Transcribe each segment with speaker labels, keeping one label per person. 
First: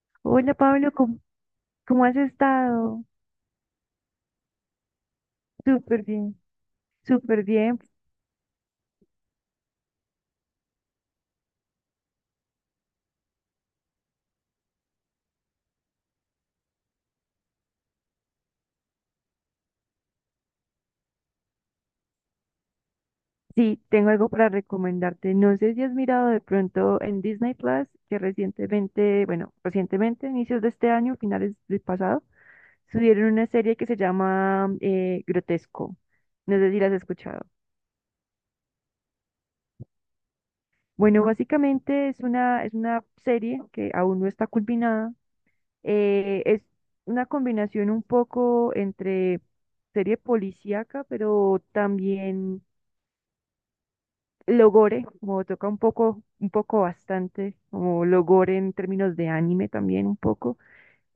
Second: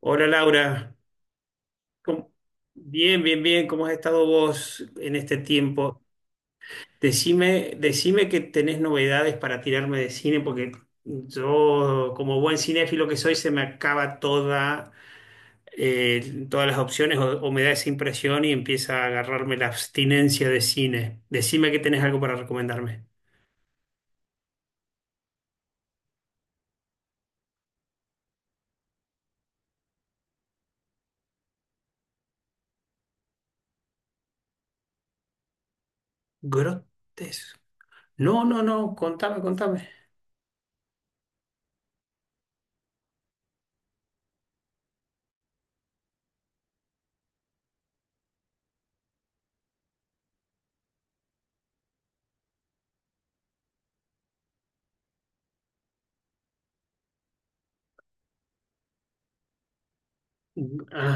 Speaker 1: Hola
Speaker 2: Hola Pablo,
Speaker 1: Laura.
Speaker 2: ¿cómo has
Speaker 1: ¿Cómo-
Speaker 2: estado?
Speaker 1: Bien, bien, bien, ¿cómo has estado vos en este tiempo?
Speaker 2: Súper bien, súper
Speaker 1: Decime,
Speaker 2: bien.
Speaker 1: decime que tenés novedades para tirarme de cine, porque yo, como buen cinéfilo que soy, se me acaba toda, todas las opciones o me da esa impresión y empieza a agarrarme la abstinencia de cine. Decime que tenés algo para recomendarme.
Speaker 2: Sí, tengo algo para recomendarte. No sé si has mirado de pronto en Disney Plus, que recientemente, bueno, recientemente, inicios de este año, finales del pasado, subieron una serie que se llama Grotesco. No sé si la has escuchado.
Speaker 1: Grotesco. No, no, no, contame, contame.
Speaker 2: Bueno, básicamente es una serie que aún no está culminada. Es una combinación un poco entre serie policíaca, pero también Logore, como toca un poco bastante, como Logore en términos de anime también un poco.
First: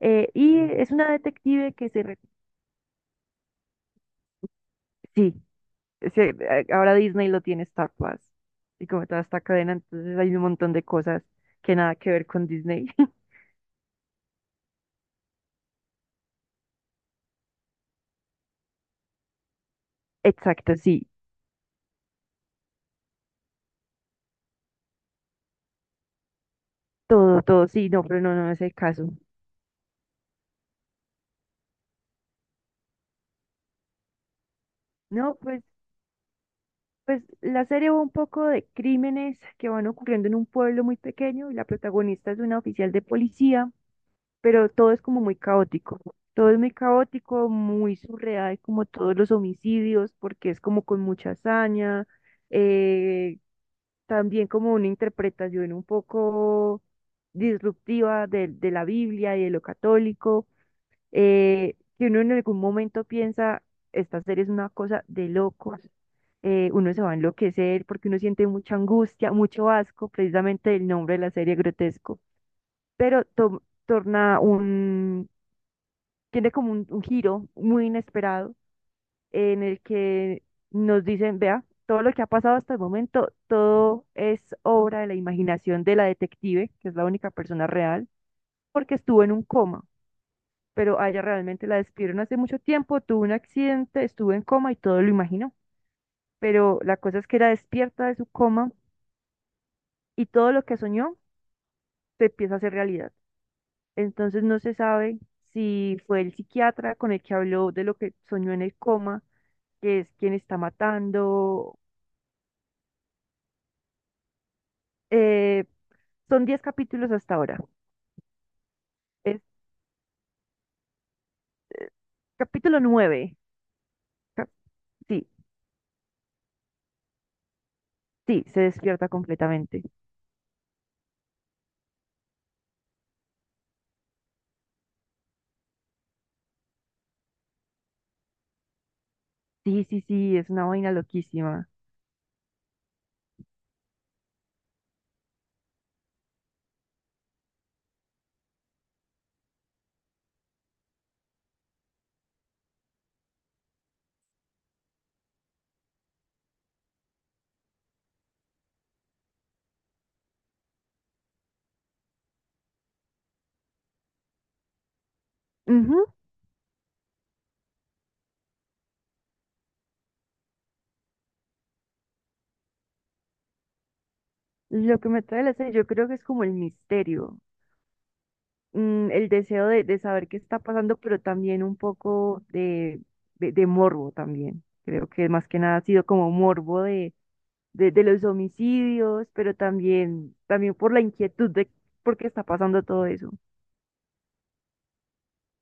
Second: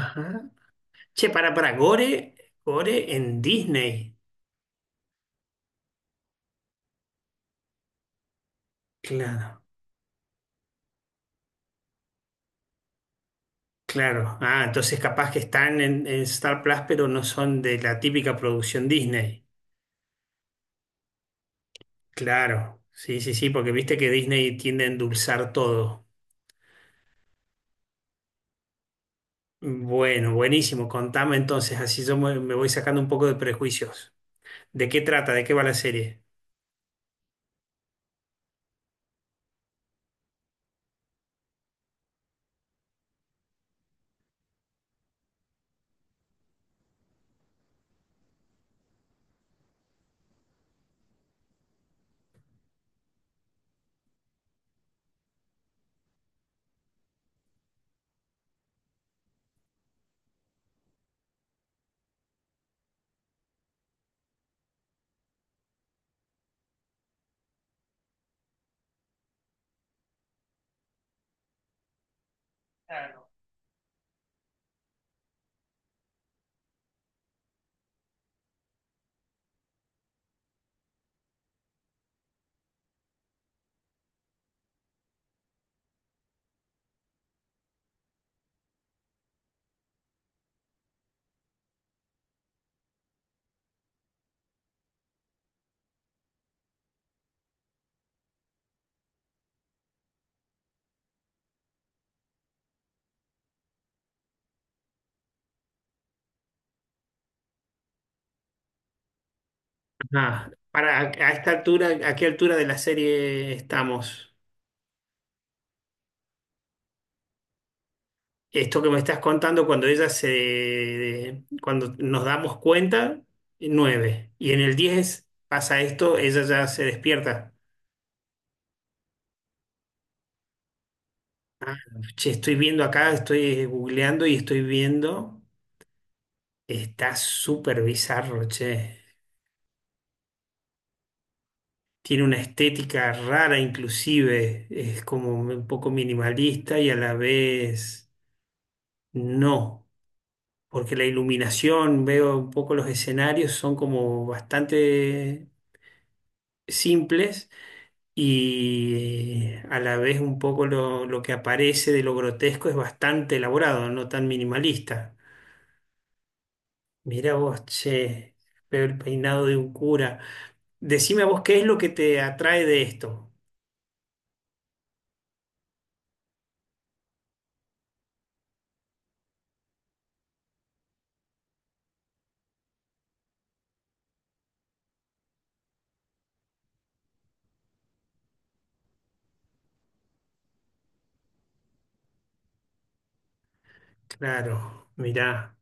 Speaker 2: Y es una
Speaker 1: Che, para,
Speaker 2: detective que
Speaker 1: Gore, Gore en Disney.
Speaker 2: sí, ahora Disney lo tiene Star Plus y como toda esta
Speaker 1: Claro.
Speaker 2: cadena, entonces hay un montón de cosas que nada que ver con Disney.
Speaker 1: Claro. Ah, entonces capaz que están en Star Plus, pero no son de la típica producción Disney.
Speaker 2: Exacto, sí,
Speaker 1: Claro. Sí, sí, sí, porque viste que Disney tiende a endulzar todo.
Speaker 2: todo, todo, sí, no, pero no, no es el caso.
Speaker 1: Bueno, buenísimo. Contame entonces, así yo me voy sacando un poco de prejuicios. ¿De qué trata?
Speaker 2: No,
Speaker 1: ¿De qué va
Speaker 2: pues,
Speaker 1: la serie?
Speaker 2: pues la serie va un poco de crímenes que van ocurriendo en un pueblo muy pequeño y la protagonista es una oficial de policía, pero todo es como muy caótico. Todo es muy caótico, muy surreal, como todos los homicidios, porque es como con mucha hazaña, eh, también como una interpretación un poco disruptiva de la Biblia y de lo católico, que uno en algún momento piensa, esta serie es una cosa de locos, uno se va a enloquecer porque uno siente mucha angustia, mucho asco, precisamente el nombre de la serie grotesco, pero
Speaker 1: Claro.
Speaker 2: torna un tiene como un giro muy inesperado en el que nos dicen, vea, todo lo que ha pasado hasta el momento, todo es obra de la imaginación de la detective, que es la única persona real, porque estuvo en un coma, pero a ella realmente la despidieron hace mucho tiempo, tuvo un accidente, estuvo en coma y todo lo imaginó. Pero la cosa es que era despierta de su coma y todo lo que soñó se empieza a hacer realidad. Entonces no se sabe si fue el psiquiatra con el que habló de lo que soñó en el coma que es quien
Speaker 1: Ah,
Speaker 2: está
Speaker 1: para, a esta
Speaker 2: matando.
Speaker 1: altura, ¿a qué altura de la serie estamos?
Speaker 2: Eh, Son diez capítulos hasta ahora.
Speaker 1: Esto que me estás
Speaker 2: Es
Speaker 1: contando cuando cuando nos damos
Speaker 2: capítulo
Speaker 1: cuenta,
Speaker 2: 9.
Speaker 1: nueve. Y en el
Speaker 2: Sí,
Speaker 1: diez pasa esto, ella ya se despierta.
Speaker 2: sí, se despierta completamente.
Speaker 1: Ah, che, estoy viendo acá, estoy googleando y estoy viendo. Está súper bizarro, che.
Speaker 2: Sí, sí, sí, es una vaina loquísima.
Speaker 1: Tiene una estética rara inclusive. Es como un poco minimalista y a la vez no. Porque la iluminación, veo un poco los escenarios, son como bastante simples y a la vez un poco lo que aparece de lo grotesco es bastante elaborado, no tan minimalista.
Speaker 2: Ujú.
Speaker 1: Mira vos, che, veo el peinado de un cura. Decime a vos qué es lo que te atrae de esto.
Speaker 2: Lo que me trae la serie, yo creo que es como el misterio, mm, el deseo de saber qué está pasando, pero también un poco de morbo también. Creo que más que nada ha sido como morbo de los homicidios, pero también, también por la inquietud de por qué está pasando todo eso.
Speaker 1: Claro, mirá,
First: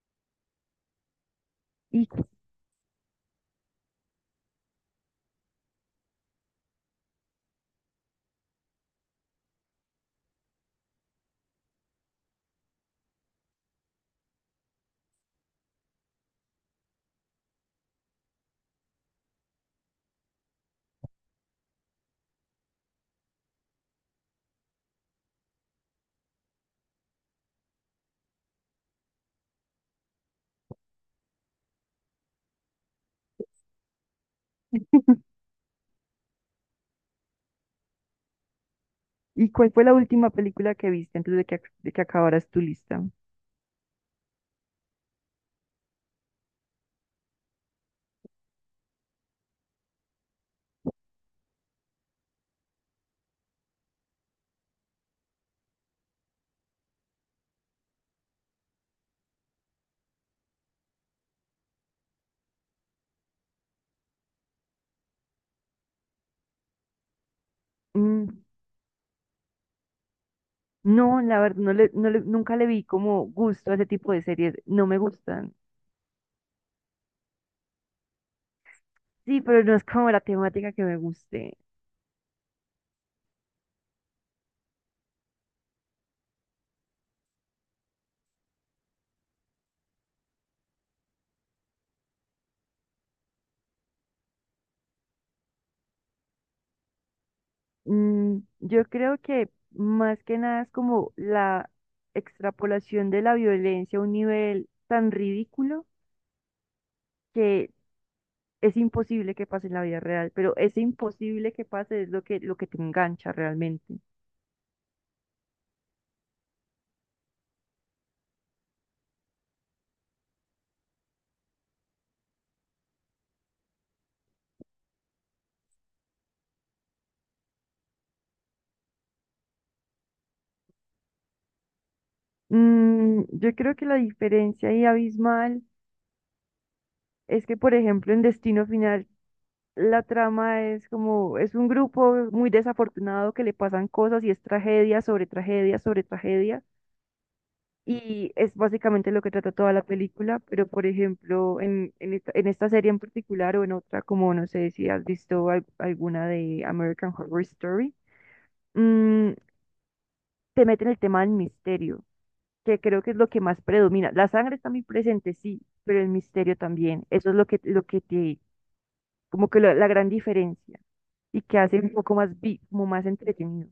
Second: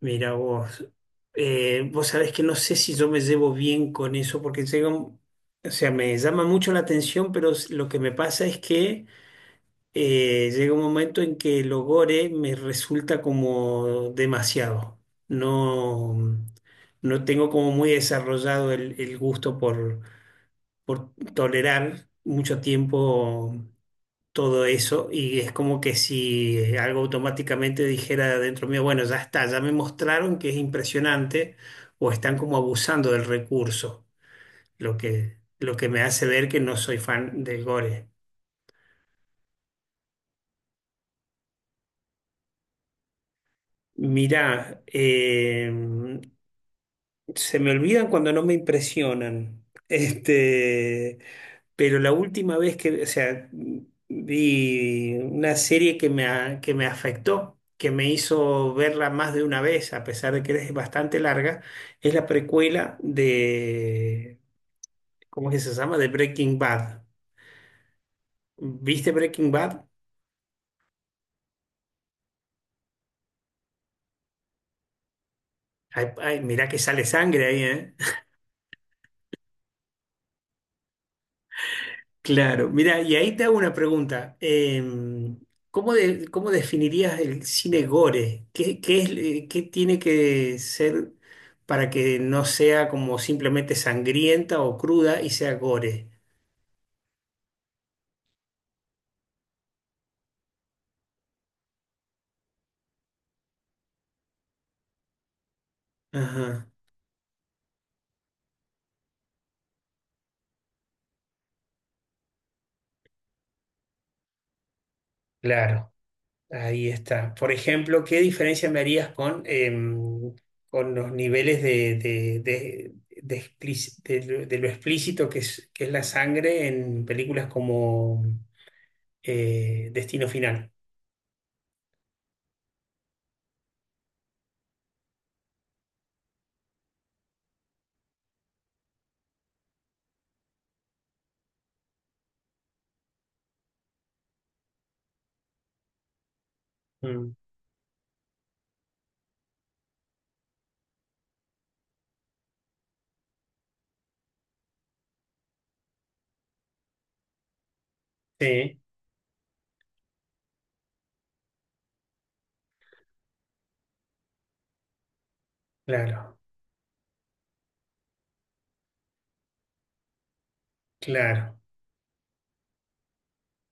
Speaker 1: mirá vos.
Speaker 2: ¿Y,
Speaker 1: Vos
Speaker 2: cu-
Speaker 1: sabés que no sé si yo me llevo bien con eso porque o sea, me llama mucho la atención, pero lo que me pasa es que llega un momento en que el ogore me resulta como demasiado. No, no tengo como muy desarrollado el gusto por tolerar mucho tiempo todo eso y es como que si algo automáticamente dijera dentro mío, bueno, ya está, ya me mostraron que es impresionante o están como abusando del recurso, lo que me hace ver que no soy fan del gore.
Speaker 2: ¿Y cuál fue la última película que viste antes de que, de que acabaras tu lista?
Speaker 1: Mira, se me olvidan cuando no me impresionan. Este, pero la última vez que, o sea, vi una serie que me afectó, que me hizo verla más de una vez, a pesar de que es bastante larga, es la precuela de, ¿cómo es que se llama? De Breaking Bad.
Speaker 2: Mm,
Speaker 1: ¿Viste Breaking Bad?
Speaker 2: no, la verdad, nunca le vi como gusto a ese tipo de series. No me gustan.
Speaker 1: Ay, ay, mirá que sale sangre ahí, ¿eh?
Speaker 2: Sí, pero no es como la temática que me guste.
Speaker 1: Claro, mira, y ahí te hago una pregunta. ¿Cómo, cómo definirías el cine gore? ¿Qué, qué es, qué tiene que ser para que no sea como simplemente sangrienta o cruda y sea gore?
Speaker 2: Mm, yo creo que más que nada es como la extrapolación de la violencia a un nivel tan ridículo
Speaker 1: Ajá,
Speaker 2: que es imposible que pase en la vida real, pero ese imposible que pase es lo que te engancha realmente.
Speaker 1: claro, ahí está. Por ejemplo, ¿qué diferencia me harías con, con los niveles de, de de lo explícito que es la sangre en películas como Destino Final?
Speaker 2: Mm, yo creo que la diferencia ahí abismal es que, por ejemplo, en Destino Final la trama es como, es un grupo muy desafortunado que le pasan cosas y es tragedia sobre tragedia sobre tragedia. Y es básicamente lo que trata toda la película, pero por ejemplo, en esta serie en particular o en otra, como no sé si has visto alguna de American Horror Story,
Speaker 1: Sí,
Speaker 2: mm, te meten el tema del misterio, que creo que es lo que más predomina. La sangre está muy presente, sí, pero el
Speaker 1: claro,
Speaker 2: misterio también. Eso es lo que te, como que la gran diferencia. Y que
Speaker 1: claro.
Speaker 2: hace un poco más, como más entretenido.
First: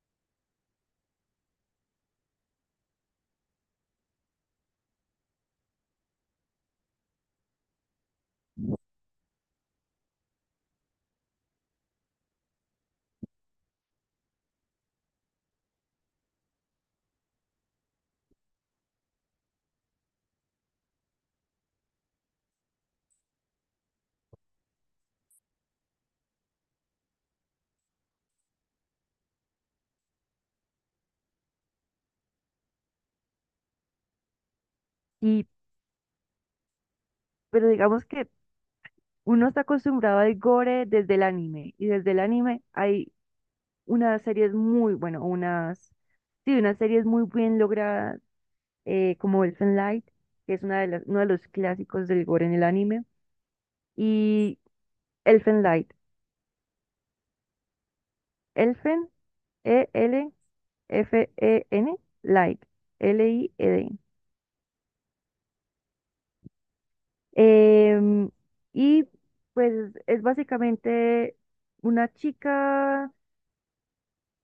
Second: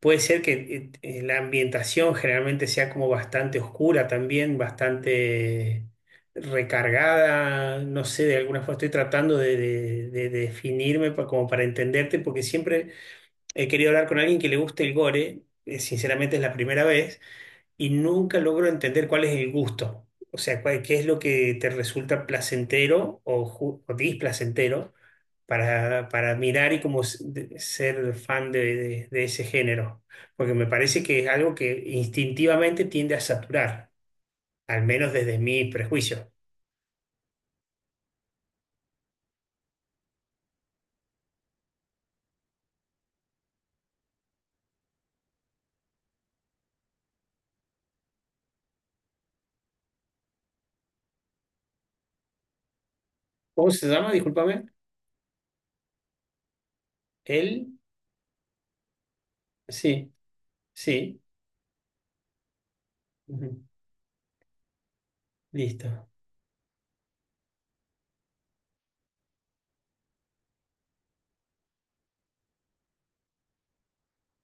Speaker 1: Puede ser que la ambientación generalmente sea como bastante oscura también, bastante recargada, no sé, de alguna forma estoy tratando de, de definirme como para entenderte, porque siempre he querido hablar con alguien que le guste el gore, sinceramente es la primera vez, y nunca logro entender cuál es el gusto. O sea, qué es lo que te resulta placentero o o displacentero para mirar y como ser fan de, de ese género. Porque me parece que es algo que instintivamente tiende a saturar, al menos desde
Speaker 2: Y,
Speaker 1: mi prejuicio.
Speaker 2: pero digamos que uno está acostumbrado al gore desde el anime, y desde el anime hay unas series muy, bueno, unas, sí, unas series muy bien logradas, como Elfen Light, que es una de las, uno de los clásicos del gore en el anime,
Speaker 1: ¿Cómo se llama?
Speaker 2: y
Speaker 1: Discúlpame.
Speaker 2: Elfen Light,
Speaker 1: Él.
Speaker 2: Elfen,
Speaker 1: Sí, sí.
Speaker 2: E-L-F-E-N, Light,
Speaker 1: Ujú.
Speaker 2: L-I-E-D.
Speaker 1: Listo.
Speaker 2: Em, y pues es básicamente una chica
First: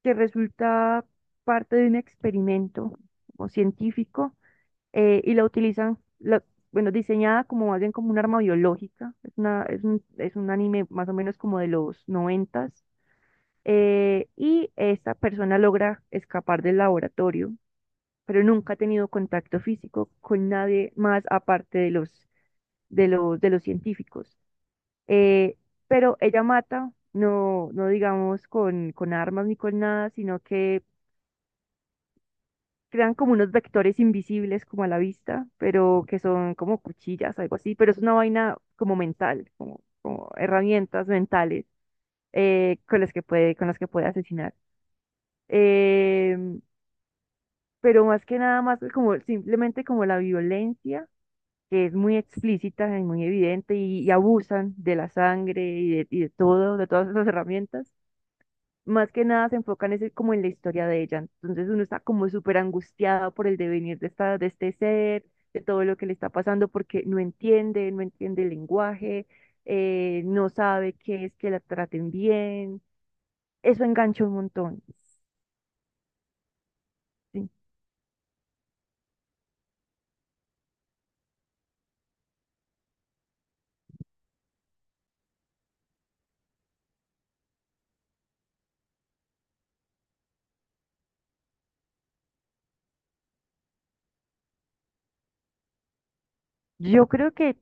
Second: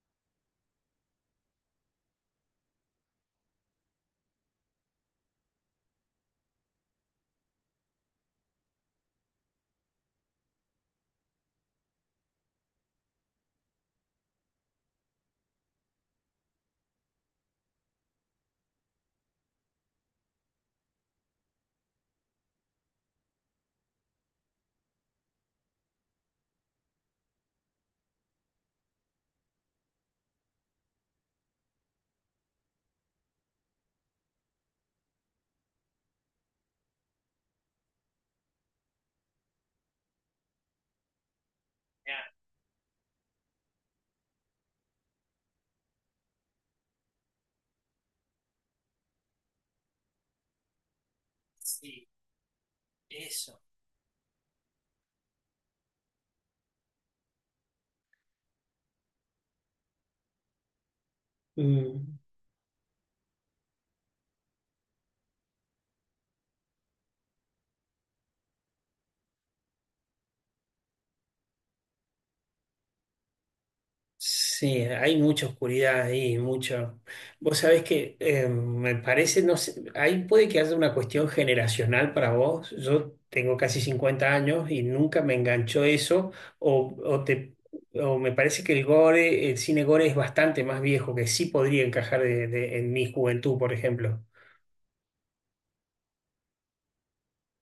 Speaker 2: que resulta parte de un experimento como científico, y la utilizan, bueno, diseñada como alguien como un arma biológica. Es un anime más o menos como de los noventas. Eh, y esta persona logra escapar del laboratorio, pero nunca ha tenido contacto físico con nadie más aparte de los científicos. Eh, pero ella mata, no, no digamos con armas ni con nada, sino que crean como unos vectores invisibles como a la vista, pero que son como cuchillas, algo así, pero es una vaina como mental, como, como herramientas mentales,
Speaker 1: Ya,
Speaker 2: con las que puede, con las que puede asesinar. Em, pero más que nada más como simplemente como la violencia, que es
Speaker 1: sí,
Speaker 2: muy explícita y muy
Speaker 1: eso.
Speaker 2: evidente, y abusan de la sangre y de todo, de todas esas herramientas más que nada se enfocan es como en la historia de ella. Entonces uno está
Speaker 1: Mm.
Speaker 2: como súper angustiado por el devenir de esta, de este ser, de todo lo que le está pasando, porque no entiende, no entiende el lenguaje, no sabe qué es que la traten bien. Eso engancha un
Speaker 1: Sí,
Speaker 2: montón.
Speaker 1: hay mucha oscuridad ahí, mucho.
Speaker 2: Sí.
Speaker 1: Vos sabés que me parece, no sé, ahí puede que haya una cuestión generacional para vos. Yo tengo casi 50 años y nunca me enganchó eso, o, o te, o me parece que el gore, el cine gore es bastante más viejo, que sí podría encajar en mi juventud, por ejemplo.
Speaker 2: Yo creo que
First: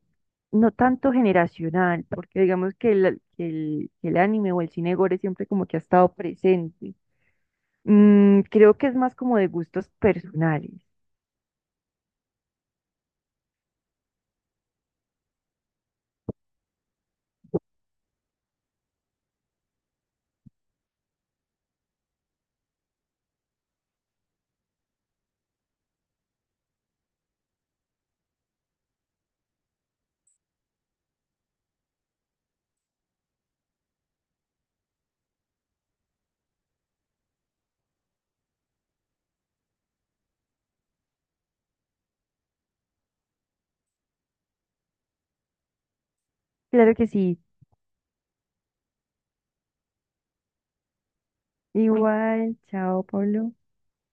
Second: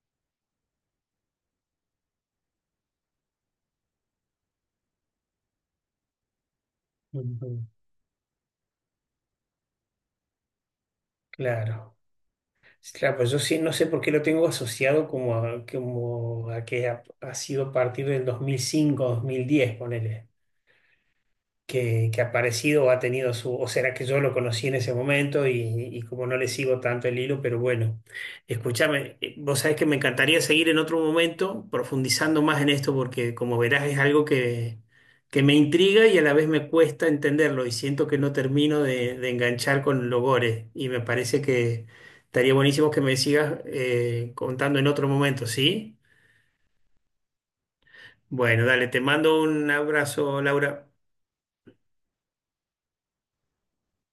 Speaker 2: no tanto generacional, porque digamos que el anime o el cine gore siempre como que ha estado presente.
Speaker 1: Ujú.
Speaker 2: Mm, creo que es más como de gustos personales.
Speaker 1: Claro. Claro, pues yo sí, no sé por qué lo tengo asociado como a, como a que ha, ha sido a partir del 2005, 2010, ponele. Que ha aparecido o ha tenido su, o será que yo lo conocí en ese momento y como no le sigo tanto el hilo, pero bueno, escúchame, vos sabés que me encantaría seguir en otro momento profundizando más en esto porque como verás es algo que me intriga y a la vez me cuesta entenderlo y siento que no termino de enganchar con los gores y me parece que estaría buenísimo que me sigas contando en otro momento, ¿sí?
Speaker 2: Claro que sí.
Speaker 1: Bueno, dale, te mando un abrazo, Laura.
Speaker 2: Igual, chao, Pablo.